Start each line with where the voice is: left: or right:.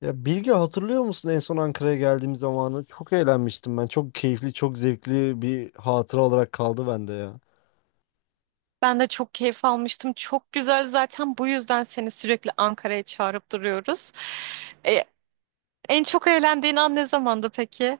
left: Ya Bilge hatırlıyor musun en son Ankara'ya geldiğim zamanı? Çok eğlenmiştim ben. Çok keyifli, çok zevkli bir hatıra olarak kaldı bende ya.
right: Ben de çok keyif almıştım. Çok güzel zaten bu yüzden seni sürekli Ankara'ya çağırıp duruyoruz. E, En çok eğlendiğin an ne zamandı peki?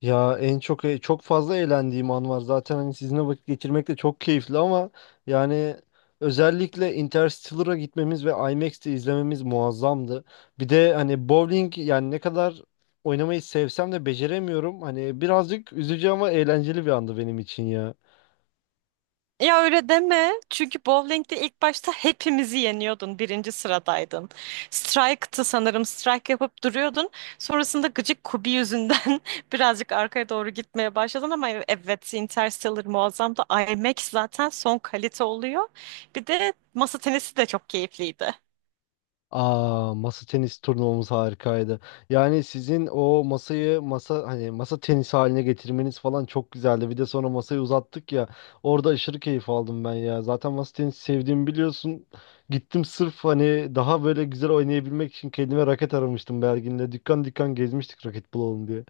left: Ya en çok çok fazla eğlendiğim an var. Zaten hani sizinle vakit geçirmek de çok keyifli ama yani özellikle Interstellar'a gitmemiz ve IMAX'te izlememiz muazzamdı. Bir de hani bowling yani ne kadar oynamayı sevsem de beceremiyorum. Hani birazcık üzücü ama eğlenceli bir andı benim için ya.
right: Ya öyle deme. Çünkü bowling'de ilk başta hepimizi yeniyordun. Birinci sıradaydın. Strike'tı sanırım. Strike yapıp duruyordun. Sonrasında gıcık Kubi yüzünden birazcık arkaya doğru gitmeye başladın ama evet Interstellar muazzamdı. IMAX zaten son kalite oluyor. Bir de masa tenisi de çok keyifliydi.
left: Aa, masa tenis turnuvamız harikaydı. Yani sizin o masayı hani masa tenisi haline getirmeniz falan çok güzeldi. Bir de sonra masayı uzattık ya. Orada aşırı keyif aldım ben ya. Zaten masa tenisi sevdiğimi biliyorsun. Gittim sırf hani daha böyle güzel oynayabilmek için kendime raket aramıştım Belgin'le. Dükkan dükkan gezmiştik raket bulalım diye.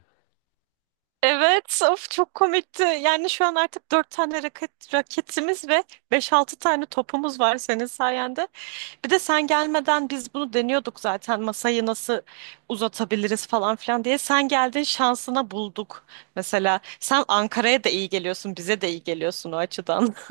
right: Evet, of çok komikti. Yani şu an artık dört tane raketimiz ve beş altı tane topumuz var senin sayende. Bir de sen gelmeden biz bunu deniyorduk zaten masayı nasıl uzatabiliriz falan filan diye. Sen geldin şansına bulduk. Mesela sen Ankara'ya da iyi geliyorsun, bize de iyi geliyorsun o açıdan.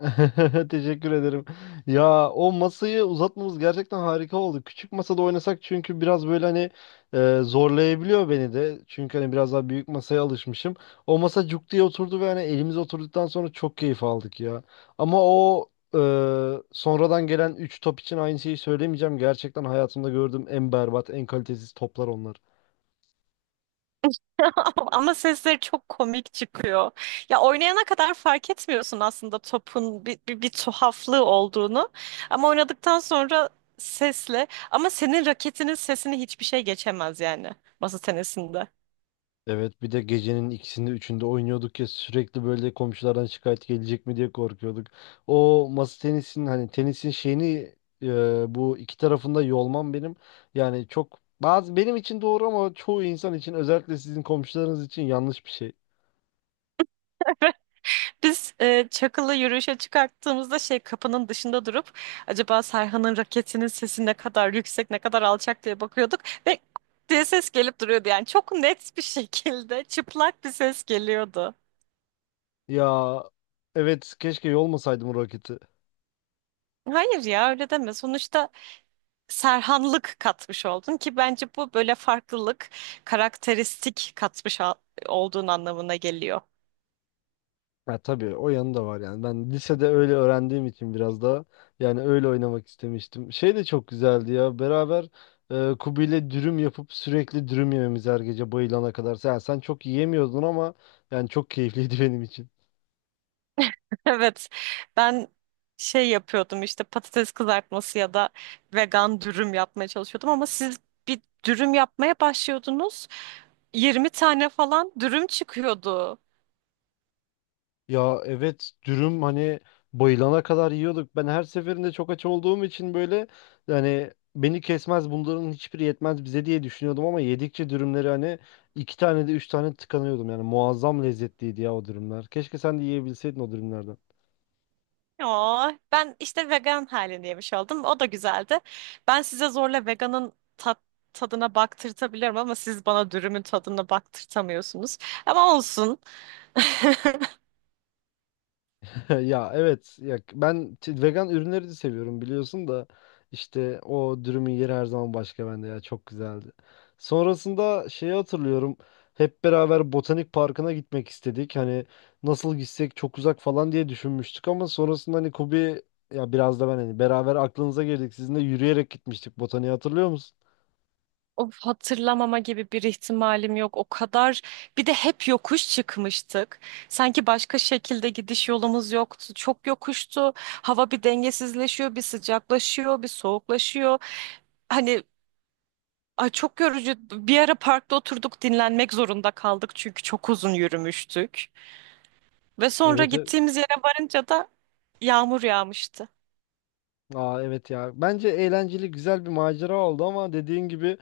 left: Teşekkür ederim. Ya o masayı uzatmamız gerçekten harika oldu. Küçük masada oynasak çünkü biraz böyle hani zorlayabiliyor beni de. Çünkü hani biraz daha büyük masaya alışmışım. O masa cuk diye oturdu ve hani elimize oturduktan sonra çok keyif aldık ya. Ama o e, sonradan gelen 3 top için aynı şeyi söylemeyeceğim. Gerçekten hayatımda gördüğüm en berbat, en kalitesiz toplar onlar.
right: Ama sesleri çok komik çıkıyor. Ya oynayana kadar fark etmiyorsun aslında topun bir tuhaflığı olduğunu. Ama oynadıktan sonra sesle ama senin raketinin sesini hiçbir şey geçemez yani masa tenisinde.
left: Evet, bir de gecenin ikisinde üçünde oynuyorduk ya sürekli böyle komşulardan şikayet gelecek mi diye korkuyorduk. O masa tenisinin hani tenisin şeyini bu iki tarafında yolmam benim yani çok bazı benim için doğru ama çoğu insan için özellikle sizin komşularınız için yanlış bir şey.
right: Biz Çakıl'ı yürüyüşe çıkarttığımızda şey kapının dışında durup acaba Serhan'ın raketinin sesi ne kadar yüksek ne kadar alçak diye bakıyorduk ve diye ses gelip duruyordu yani çok net bir şekilde çıplak bir ses geliyordu.
left: Ya evet, keşke yolmasaydım o raketi.
right: Hayır ya öyle deme sonuçta Serhanlık katmış oldun ki bence bu böyle farklılık karakteristik katmış olduğun anlamına geliyor.
left: Ya tabii o yanı da var yani. Ben lisede öyle öğrendiğim için biraz daha yani öyle oynamak istemiştim. Şey de çok güzeldi ya. Beraber Kubi ile dürüm yapıp sürekli dürüm yememiz her gece bayılana kadar. Sen çok yiyemiyordun ama yani çok keyifliydi benim için.
right: Evet, ben şey yapıyordum işte patates kızartması ya da vegan dürüm yapmaya çalışıyordum ama siz bir dürüm yapmaya başlıyordunuz. 20 tane falan dürüm çıkıyordu.
left: Ya evet, dürüm hani bayılana kadar yiyorduk. Ben her seferinde çok aç olduğum için böyle yani beni kesmez bunların hiçbiri yetmez bize diye düşünüyordum ama yedikçe dürümleri hani iki tane de üç tane tıkanıyordum. Yani muazzam lezzetliydi ya o dürümler. Keşke sen de yiyebilseydin o dürümlerden.
right: Oo, ben işte vegan halini yemiş oldum. O da güzeldi. Ben size zorla veganın tadına baktırtabilirim ama siz bana dürümün tadına baktırtamıyorsunuz. Ama olsun.
left: Ya evet ya ben vegan ürünleri de seviyorum biliyorsun da işte o dürümün yeri her zaman başka bende ya, çok güzeldi. Sonrasında şeyi hatırlıyorum, hep beraber botanik parkına gitmek istedik hani nasıl gitsek çok uzak falan diye düşünmüştük ama sonrasında hani Kubi ya biraz da ben hani beraber aklınıza girdik sizinle yürüyerek gitmiştik botaniği hatırlıyor musun?
right: Of, hatırlamama gibi bir ihtimalim yok. O kadar bir de hep yokuş çıkmıştık. Sanki başka şekilde gidiş yolumuz yoktu. Çok yokuştu. Hava bir dengesizleşiyor, bir sıcaklaşıyor, bir soğuklaşıyor. Hani ay çok yorucu. Bir ara parkta oturduk dinlenmek zorunda kaldık çünkü çok uzun yürümüştük. Ve sonra
left: Evet.
right: gittiğimiz yere varınca da yağmur yağmıştı.
left: Aa, evet ya bence eğlenceli güzel bir macera oldu ama dediğin gibi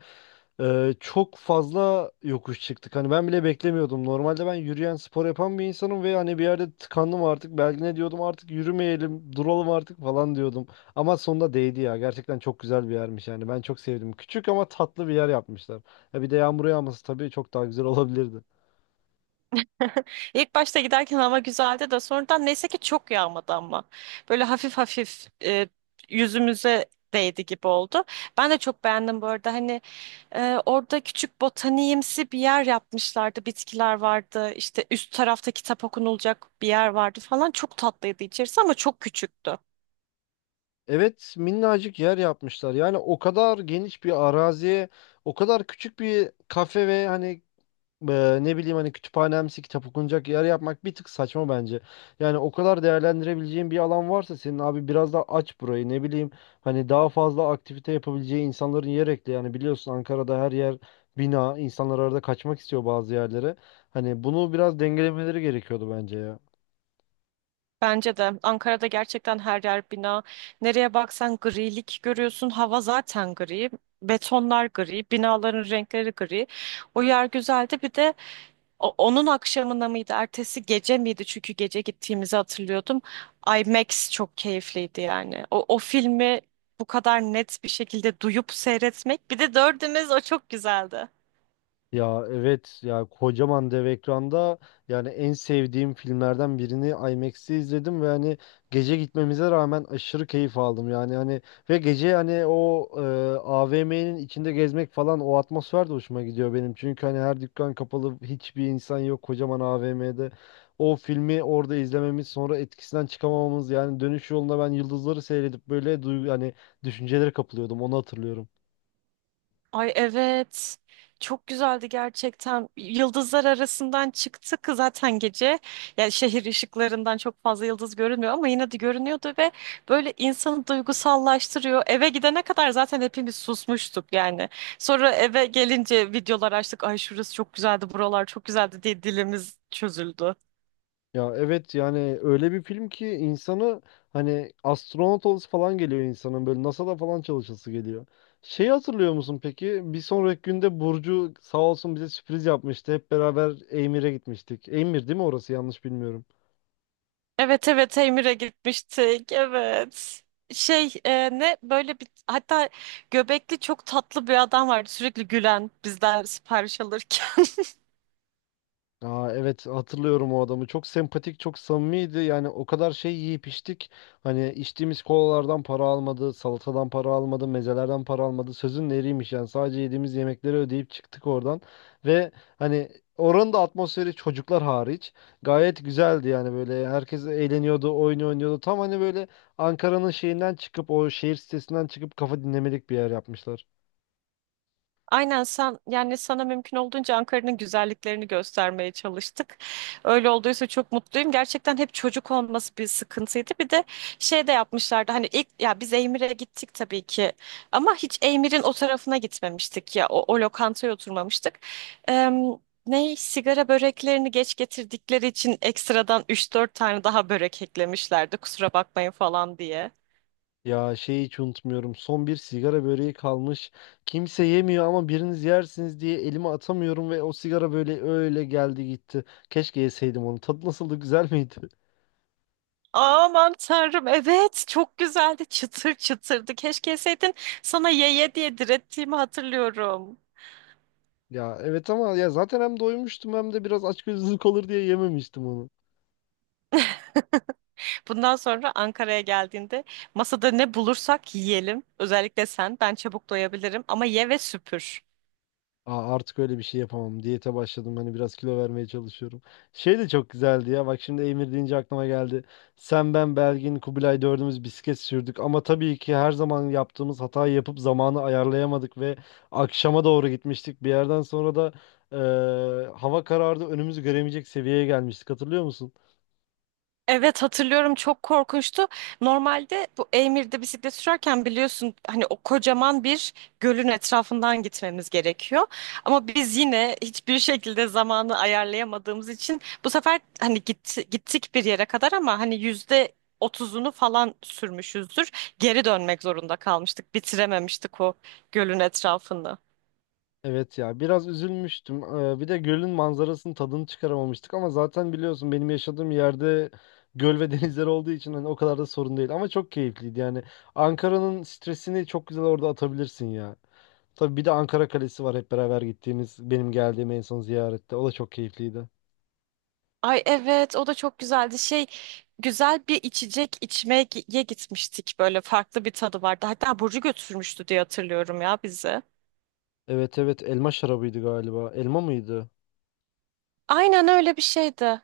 left: Çok fazla yokuş çıktık. Hani ben bile beklemiyordum. Normalde ben yürüyen spor yapan bir insanım ve hani bir yerde tıkandım artık. Belki ne diyordum artık yürümeyelim, duralım artık falan diyordum. Ama sonunda değdi ya. Gerçekten çok güzel bir yermiş yani. Ben çok sevdim. Küçük ama tatlı bir yer yapmışlar. Ya bir de yağmur yağması tabii çok daha güzel olabilirdi.
right: İlk başta giderken hava güzeldi de sonradan neyse ki çok yağmadı ama. Böyle hafif hafif yüzümüze değdi gibi oldu. Ben de çok beğendim bu arada. Hani orada küçük botaniğimsi bir yer yapmışlardı. Bitkiler vardı. İşte üst tarafta kitap okunulacak bir yer vardı falan. Çok tatlıydı içerisi ama çok küçüktü.
left: Evet, minnacık yer yapmışlar. Yani o kadar geniş bir araziye, o kadar küçük bir kafe ve hani ne bileyim hani kütüphanemsi kitap okunacak yer yapmak bir tık saçma bence. Yani o kadar değerlendirebileceğin bir alan varsa senin abi biraz daha aç burayı, ne bileyim hani daha fazla aktivite yapabileceği insanların yer ekle. Yani biliyorsun Ankara'da her yer bina, insanlar arada kaçmak istiyor bazı yerlere. Hani bunu biraz dengelemeleri gerekiyordu bence ya.
right: Bence de Ankara'da gerçekten her yer bina. Nereye baksan grilik görüyorsun. Hava zaten gri. Betonlar gri. Binaların renkleri gri. O yer güzeldi. Bir de onun akşamına mıydı, ertesi gece miydi? Çünkü gece gittiğimizi hatırlıyordum. IMAX çok keyifliydi yani. O filmi bu kadar net bir şekilde duyup seyretmek. Bir de dördümüz o çok güzeldi.
left: Ya evet ya, kocaman dev ekranda yani en sevdiğim filmlerden birini IMAX'te izledim ve hani gece gitmemize rağmen aşırı keyif aldım yani hani ve gece hani o AVM'nin içinde gezmek falan, o atmosfer de hoşuma gidiyor benim çünkü hani her dükkan kapalı, hiçbir insan yok kocaman AVM'de o filmi orada izlememiz, sonra etkisinden çıkamamamız yani dönüş yolunda ben yıldızları seyredip böyle duygu hani düşüncelere kapılıyordum, onu hatırlıyorum.
right: Ay evet. Çok güzeldi gerçekten. Yıldızlar arasından çıktık zaten gece. Yani şehir ışıklarından çok fazla yıldız görünmüyor ama yine de görünüyordu ve böyle insanı duygusallaştırıyor. Eve gidene kadar zaten hepimiz susmuştuk yani. Sonra eve gelince videolar açtık. Ay şurası çok güzeldi, buralar çok güzeldi diye dilimiz çözüldü.
left: Ya evet yani öyle bir film ki insanı hani astronot olası falan geliyor insanın, böyle NASA'da falan çalışası geliyor. Şeyi hatırlıyor musun peki? Bir sonraki günde Burcu sağ olsun bize sürpriz yapmıştı. Hep beraber Eymir'e gitmiştik. Eymir değil mi orası, yanlış bilmiyorum.
right: Evet evet Emir'e gitmiştik. Evet. Şey ne böyle bir hatta göbekli çok tatlı bir adam vardı sürekli gülen bizden sipariş alırken.
left: Aa, evet hatırlıyorum o adamı. Çok sempatik, çok samimiydi. Yani o kadar şey yiyip içtik. Hani içtiğimiz kolalardan para almadı, salatadan para almadı, mezelerden para almadı. Sözün eriymiş yani. Sadece yediğimiz yemekleri ödeyip çıktık oradan. Ve hani oranın da atmosferi çocuklar hariç gayet güzeldi, yani böyle herkes eğleniyordu, oyun oynuyordu. Tam hani böyle Ankara'nın şeyinden çıkıp, o şehir sitesinden çıkıp kafa dinlemelik bir yer yapmışlar.
right: Aynen sen yani sana mümkün olduğunca Ankara'nın güzelliklerini göstermeye çalıştık. Öyle olduysa çok mutluyum. Gerçekten hep çocuk olması bir sıkıntıydı. Bir de şey de yapmışlardı hani ilk ya biz Eymir'e gittik tabii ki ama hiç Eymir'in o tarafına gitmemiştik ya o lokantaya oturmamıştık. Eee Ne sigara böreklerini geç getirdikleri için ekstradan üç dört tane daha börek eklemişlerdi kusura bakmayın falan diye.
left: Ya şeyi hiç unutmuyorum. Son bir sigara böreği kalmış. Kimse yemiyor ama biriniz yersiniz diye elime atamıyorum ve o sigara böyle öyle geldi gitti. Keşke yeseydim onu. Tadı nasıldı, güzel miydi?
right: Aman tanrım evet çok güzeldi çıtır çıtırdı. Keşke yeseydin, sana ye ye diye direttiğimi hatırlıyorum.
left: Ya evet ama ya zaten hem doymuştum hem de biraz açgözlülük olur diye yememiştim onu.
right: Bundan sonra Ankara'ya geldiğinde masada ne bulursak yiyelim. Özellikle sen. Ben çabuk doyabilirim ama ye ve süpür.
left: Aa, artık öyle bir şey yapamam. Diyete başladım. Hani biraz kilo vermeye çalışıyorum. Şey de çok güzeldi ya. Bak şimdi Emir deyince aklıma geldi. Sen, ben, Belgin, Kubilay dördümüz bisiklet sürdük. Ama tabii ki her zaman yaptığımız hatayı yapıp zamanı ayarlayamadık ve akşama doğru gitmiştik. Bir yerden sonra da hava karardı. Önümüzü göremeyecek seviyeye gelmiştik. Hatırlıyor musun?
right: Evet hatırlıyorum çok korkunçtu. Normalde bu Eymir'de bisiklet sürerken biliyorsun hani o kocaman bir gölün etrafından gitmemiz gerekiyor. Ama biz yine hiçbir şekilde zamanı ayarlayamadığımız için bu sefer hani gittik bir yere kadar ama hani %30'unu falan sürmüşüzdür. Geri dönmek zorunda kalmıştık. Bitirememiştik o gölün etrafını.
left: Evet ya, biraz üzülmüştüm. Bir de gölün manzarasının tadını çıkaramamıştık ama zaten biliyorsun benim yaşadığım yerde göl ve denizler olduğu için hani o kadar da sorun değil ama çok keyifliydi yani. Ankara'nın stresini çok güzel orada atabilirsin ya. Tabii bir de Ankara Kalesi var, hep beraber gittiğimiz benim geldiğim en son ziyarette. O da çok keyifliydi.
right: Ay evet o da çok güzeldi. Şey güzel bir içecek içmeye gitmiştik, böyle farklı bir tadı vardı. Hatta Burcu götürmüştü diye hatırlıyorum ya bizi.
left: Evet evet, elma şarabıydı galiba. Elma mıydı?
right: Aynen öyle bir şeydi.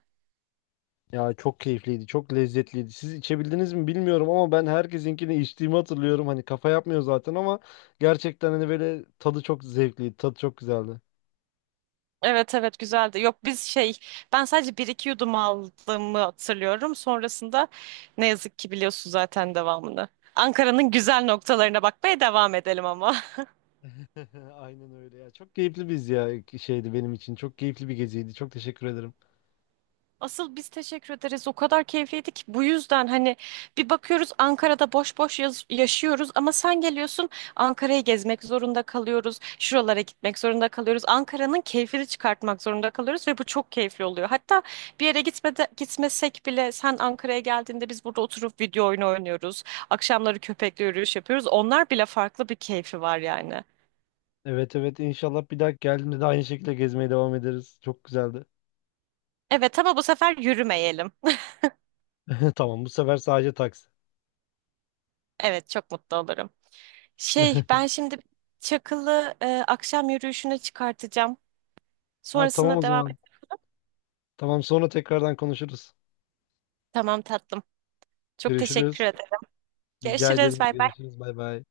left: Ya çok keyifliydi, çok lezzetliydi. Siz içebildiniz mi bilmiyorum ama ben herkesinkini içtiğimi hatırlıyorum. Hani kafa yapmıyor zaten ama gerçekten hani böyle tadı çok zevkliydi, tadı çok güzeldi.
right: Evet evet güzeldi. Yok biz şey ben sadece bir iki yudum aldığımı hatırlıyorum. Sonrasında ne yazık ki biliyorsun zaten devamını. Ankara'nın güzel noktalarına bakmaya devam edelim ama.
left: Aynen öyle ya. Çok keyifli biz ya şeydi benim için. Çok keyifli bir geziydi. Çok teşekkür ederim.
right: Asıl biz teşekkür ederiz. O kadar keyifliydi ki bu yüzden hani bir bakıyoruz Ankara'da boş boş yaşıyoruz ama sen geliyorsun Ankara'yı gezmek zorunda kalıyoruz. Şuralara gitmek zorunda kalıyoruz. Ankara'nın keyfini çıkartmak zorunda kalıyoruz ve bu çok keyifli oluyor. Hatta bir yere gitmesek bile sen Ankara'ya geldiğinde biz burada oturup video oyunu oynuyoruz. Akşamları köpekle yürüyüş yapıyoruz. Onlar bile farklı bir keyfi var yani.
left: Evet evet, inşallah bir daha geldiğimde de aynı şekilde gezmeye devam ederiz. Çok güzeldi.
right: Evet ama bu sefer yürümeyelim.
left: Tamam, bu sefer sadece taksi.
right: Evet çok mutlu olurum. Şey, ben şimdi Çakıl'ı akşam yürüyüşüne çıkartacağım.
left: Ha tamam,
right: Sonrasında
left: o
right: devam
left: zaman.
right: et.
left: Tamam sonra tekrardan konuşuruz.
right: Tamam tatlım. Çok teşekkür
left: Görüşürüz.
right: ederim.
left: Rica
right: Görüşürüz.
left: ederim.
right: Bay bay.
left: Görüşürüz. Bay bay.